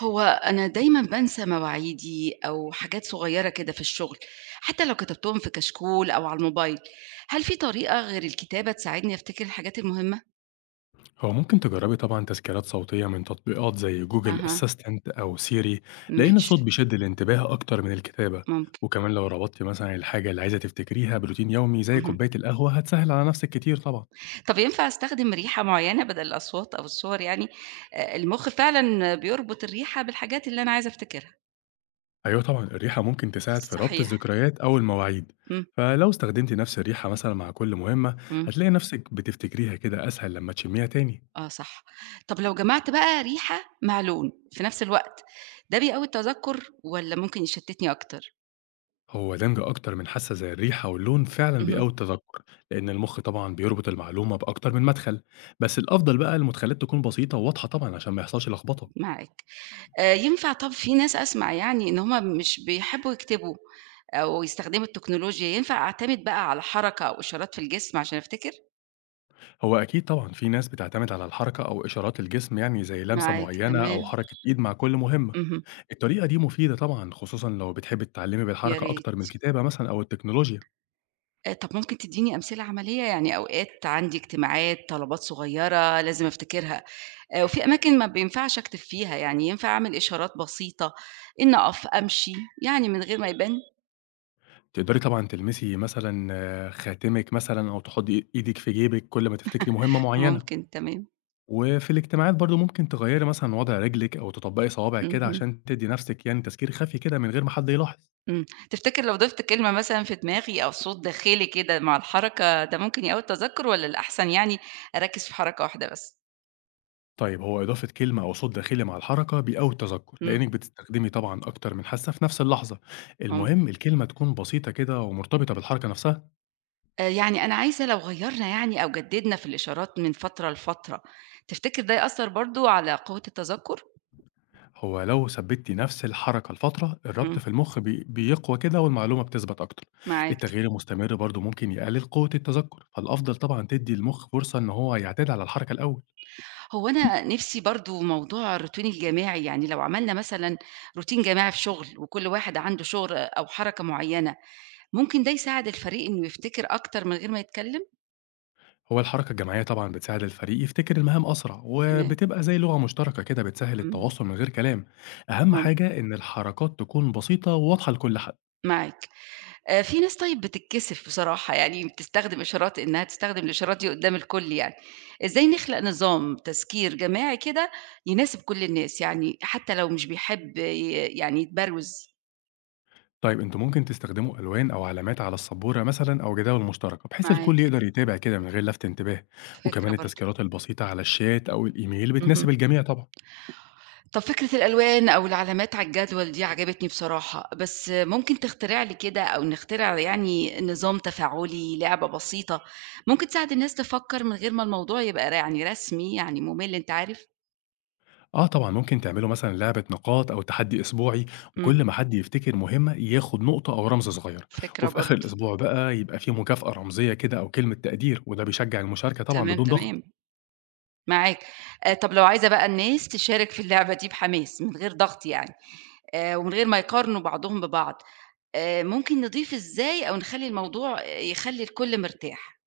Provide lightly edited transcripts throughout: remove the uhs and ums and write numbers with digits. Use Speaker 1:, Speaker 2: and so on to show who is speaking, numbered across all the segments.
Speaker 1: هو أنا دايمًا بانسى مواعيدي أو حاجات صغيرة كده في الشغل، حتى لو كتبتهم في كشكول أو على الموبايل، هل في طريقة غير الكتابة تساعدني أفتكر الحاجات المهمة؟
Speaker 2: هو ممكن تجربي طبعًا تسجيلات صوتية من تطبيقات زي جوجل
Speaker 1: أها،
Speaker 2: أسيستنت أو سيري، لأن
Speaker 1: ماشي،
Speaker 2: الصوت بيشد الانتباه أكتر من الكتابة،
Speaker 1: ممكن،
Speaker 2: وكمان لو ربطتِ مثلًا الحاجة اللي عايزة تفتكريها بروتين يومي زي
Speaker 1: اهم.
Speaker 2: كوباية القهوة هتسهل على نفسِك كتير طبعًا.
Speaker 1: طب ينفع أستخدم ريحة معينة بدل الأصوات أو الصور يعني؟ المُخ فعلًا بيربط الريحة بالحاجات اللي أنا عايزة أفتكرها.
Speaker 2: أيوه طبعًا، الريحة ممكن تساعد في ربط
Speaker 1: صحيح،
Speaker 2: الذكريات أو المواعيد،
Speaker 1: إمم،
Speaker 2: فلو استخدمتِ نفس الريحة مثلًا مع كل مهمة
Speaker 1: إمم،
Speaker 2: هتلاقي نفسِك بتفتكريها كده أسهل لما تشميها تاني.
Speaker 1: آه صح. طب لو جمعت بقى ريحة مع لون في نفس الوقت، ده بيقوي التذكُّر والّا ممكن يشتتني أكتر؟
Speaker 2: هو دمج أكتر من حاسة زي الريحة واللون فعلا
Speaker 1: اهم.
Speaker 2: بيقوي التذكر لأن المخ طبعا بيربط المعلومة بأكتر من مدخل، بس الأفضل بقى المدخلات تكون بسيطة وواضحة طبعا عشان ما يحصلش لخبطة.
Speaker 1: معاك. ينفع طَب في ناس أسمع يعني إن هم مش بيحبّوا يكتبوا أو يستخدموا التكنولوجيا، ينفع أعتمد بقى على حركة أو إشارات في الجسم عشان أفتكر؟
Speaker 2: هو أكيد طبعا في ناس بتعتمد على الحركة أو إشارات الجسم يعني زي لمسة
Speaker 1: معاك،
Speaker 2: معينة
Speaker 1: تمام،
Speaker 2: أو حركة إيد مع كل مهمة.
Speaker 1: اهم،
Speaker 2: الطريقة دي مفيدة طبعا خصوصا لو بتحبي تتعلمي
Speaker 1: يا
Speaker 2: بالحركة أكتر من
Speaker 1: ريت.
Speaker 2: الكتابة مثلا أو التكنولوجيا.
Speaker 1: طَب ممكن تدّيني أمثلة عملية؟ يعني أوقات عندي اجتماعات، طلبات صغيّرة لازم أفتكرها، وفي أماكن ما بينفعش أكتب فيها، يعني ينفع أعمل إشارات بسيطة، إنّي أقف، أمشي، يعني من غير ما يبان؟
Speaker 2: تقدري طبعا تلمسي مثلا آه، خاتمك مثلا أو تحطي إيدك في جيبك كل ما تفتكري مهمة معينة.
Speaker 1: ممكن، تمام،
Speaker 2: وفي الاجتماعات برضه ممكن تغيّري مثلًا وضع رجلِك أو تطبّقي صوابعِك كده
Speaker 1: اهم.
Speaker 2: عشان تدّي نَفْسِك يعني تذكير خفي كده من غير ما حد يلاحظ.
Speaker 1: إمم، تفتكر لو ضِفت كلمة مثلًا في دماغي أو صوت داخلي كده مع الحركة ده ممكن يقوي التذكُّر والّا الأحسن يعني أركّز في حركة واحدة بس؟
Speaker 2: طيب هو إضافة كلمة أو صوت داخلي مع الحركة بيقوّي التذكُّر،
Speaker 1: إمم،
Speaker 2: لإنِّك بتستخدمي طبعًا أكتر من حاسة في نَفْس اللحظة.
Speaker 1: ممكن.
Speaker 2: المهم الكلمة تكون بسيطة كده ومرتبطة بالحركة نَفْسها.
Speaker 1: يعني أنا عايزة لو غيّرنا يعني أو جدّدنا في الإشارات من فترة لفترة، تفتكر ده يأثّر برضه على قوة التذكُّر؟
Speaker 2: هو لو ثبّتِ نَفْس الحركة لفترة، الربط
Speaker 1: إمم،
Speaker 2: في المُخ بيقوى كده والمعلومة بتثبت أكتر.
Speaker 1: معاك.
Speaker 2: التغيير المستمر برضه ممكن يقلِّل قوة التذكُّر، فالأفضل طبعًا تدّي المُخ فرصة إن هو يعتاد على الحركة الأول.
Speaker 1: هو أنا نِفْسي برضه موضوع الروتين الجماعي، يعني لو عملنا مثلًا روتين جماعي في شُغل وكل واحد عنده شُغل أو حركة معيّنة، ممكن ده يساعد الفريق إنه يفتكر أكتر من غير ما يتكلّم؟
Speaker 2: هو الحركة الجماعية طبعا بتساعد الفريق يفتكر المهام أسرع
Speaker 1: تمام،
Speaker 2: وبتبقى زي لغة مشتركة كده بتسهل
Speaker 1: إمم،
Speaker 2: التواصل من غير كلام. أهم
Speaker 1: ممكن.
Speaker 2: حاجة إن الحركات تكون بسيطة وواضحة لكل حد.
Speaker 1: معاك. في ناس طيب بتتكسف بصراحة، يعني بتستخدم إشارات إنها تستخدم الإشارات دي قدّام الكل يعني. إزاي نخلق نظام تذكير جماعي كده يناسب كل الناس، يعني حتى لو مش بيحب يعني يتبروز؟
Speaker 2: طيب انتوا ممكن تستخدموا ألوان أو علامات على السبورة مثلا أو جداول مشتركة بحيث الكل
Speaker 1: معاك،
Speaker 2: يقدر يتابع كده من غير لفت انتباه.
Speaker 1: فكرة
Speaker 2: وكمان
Speaker 1: برضه.
Speaker 2: التذكيرات البسيطة على الشات أو الإيميل
Speaker 1: اهم.
Speaker 2: بتناسب الجميع طبعا.
Speaker 1: طب فكرة الألوان أو العلامات على الجدول دي عجبتني بصراحة، بس ممكن تخترع لي كده أو نخترع يعني نظام تفاعلي، لعبة بسيطة، ممكن تساعد الناس تفكر من غير ما الموضوع يبقى يعني رسمي يعني ممل أنت عارف؟
Speaker 2: آه طبعًا، ممكن تعملوا مثلًا لعبة نقاط أو تحدّي أسبوعي،
Speaker 1: إمم.
Speaker 2: وكل ما حد يفتكر مهمة ياخد نقطة أو رمز صغير،
Speaker 1: فكرة
Speaker 2: وفي آخر
Speaker 1: برضه،
Speaker 2: الأسبوع بقى يبقى في مكافأة رمزية كده أو كلمة تقدير، وده بيشجّع المشاركة طبعًا
Speaker 1: تمام،
Speaker 2: بدون
Speaker 1: تمام،
Speaker 2: ضغط.
Speaker 1: معاك. طب لو عايزة بقى الناس تشارك في اللعبة دي بحماس من غير ضغط يعني، ومن غير ما يقارنوا بعضهم ببعض، ممكن نضيف إزاي أو نخلّي الموضوع آه، يخلّي الكل مرتاح؟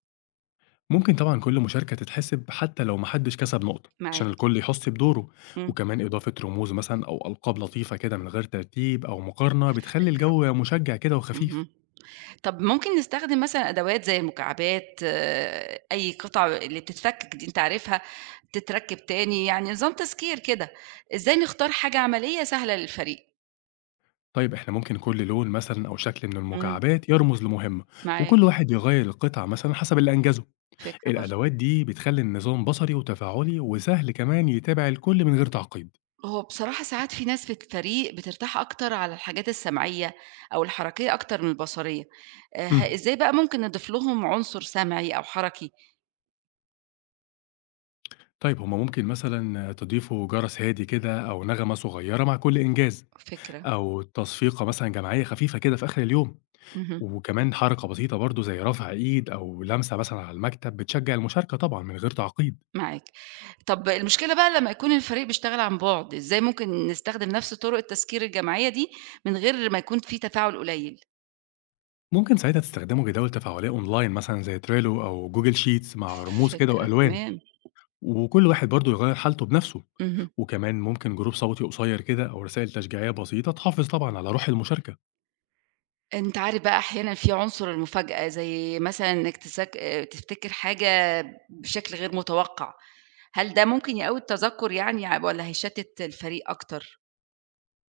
Speaker 2: ممكن طبعًا كل مشاركة تتحسب حتى لو ما حدش كسب نقطة، عشان
Speaker 1: معاك،
Speaker 2: الكل يحس بدوره،
Speaker 1: إمم،
Speaker 2: وكمان إضافة رموز مثلًا أو ألقاب لطيفة كده من غير ترتيب أو مقارنة بتخلّي
Speaker 1: فكرة برضه،
Speaker 2: الجو مشجّع كده وخفيف.
Speaker 1: اهم. طب ممكن نستخدم مثلًا أدوات زي المكعبات، آه، أي قطع اللي بتتفكك دي أنت عارفها، تتركب تاني، يعني نظام تذكير كده. إزاي نختار حاجة عملية سهلة للفريق؟
Speaker 2: طيب إحنا ممكن كل لون مثلًا أو شكل من
Speaker 1: إمم،
Speaker 2: المكعبات يرمز لمهمة، وكل
Speaker 1: معاك،
Speaker 2: واحد يغيّر القطعة مثلًا حسب اللي أنجزه.
Speaker 1: فكرة برضه.
Speaker 2: الأدوات دي بتخلي النظام بصري وتفاعلي وسهل كمان يتابع الكل من غير تعقيد.
Speaker 1: هو بصراحة ساعات في ناس في الفريق بترتاح أكتر على الحاجات السمعية أو الحركية أكتر من البصرية آه،
Speaker 2: مم.
Speaker 1: إزاي بقى ممكن نضيف لهم عنصر سمعي أو حركي
Speaker 2: طيب هما ممكن مثلا تضيفوا جرس هادي كده أو نغمة صغيرة مع كل إنجاز،
Speaker 1: فكرة
Speaker 2: أو تصفيقة مثلا جماعية خفيفة كده في آخر اليوم.
Speaker 1: مهم.
Speaker 2: وكمان حركة بسيطة برضو زي رفع إيد أو لمسة مثلا على المكتب بتشجع المشاركة طبعا من غير تعقيد.
Speaker 1: معاك طب المشكلة بقى لما يكون الفريق بيشتغل عن بعد إزاي ممكن نستخدم نفس طرق التذكير الجماعية دي من غير ما يكون في تفاعل قليل
Speaker 2: ممكن ساعتها تستخدموا جداول تفاعلية أونلاين مثلا زي تريلو أو جوجل شيتس مع رموز كده
Speaker 1: فكرة
Speaker 2: وألوان،
Speaker 1: تمام
Speaker 2: وكل واحد برضه يغيّر حالته بنفسه،
Speaker 1: مهم.
Speaker 2: وكمان ممكن جروب صوتي قصير كده أو رسائل تشجيعية بسيطة تحافظ طبعًا على روح المشاركة.
Speaker 1: أنت عارف بقى أحيانًا في عنصر المفاجأة، زي مثلًا إنك تذاك تفتكر حاجة بشكل غير متوقع، هل ده ممكن يقوي التذكُّر يعني والّا هيشتِّت الفريق أكتر؟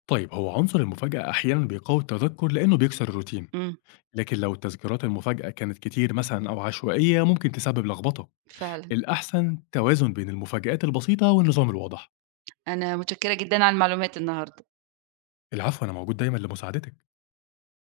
Speaker 2: طيب هو عنصر المفاجأة أحيانًا بيقوي التذكر لإنه بيكسر الروتين،
Speaker 1: إمم،
Speaker 2: لكن لو التذكيرات المفاجأة كانت كتير مثلًا أو عشوائية ممكن تسبب لخبطة.
Speaker 1: فعلًا،
Speaker 2: الأحسن توازن بين المفاجآت البسيطة والنظام الواضح.
Speaker 1: أنا متشكرة جدًا على المعلومات النهارده.
Speaker 2: العفو، أنا موجود دايمًا لمساعدتك.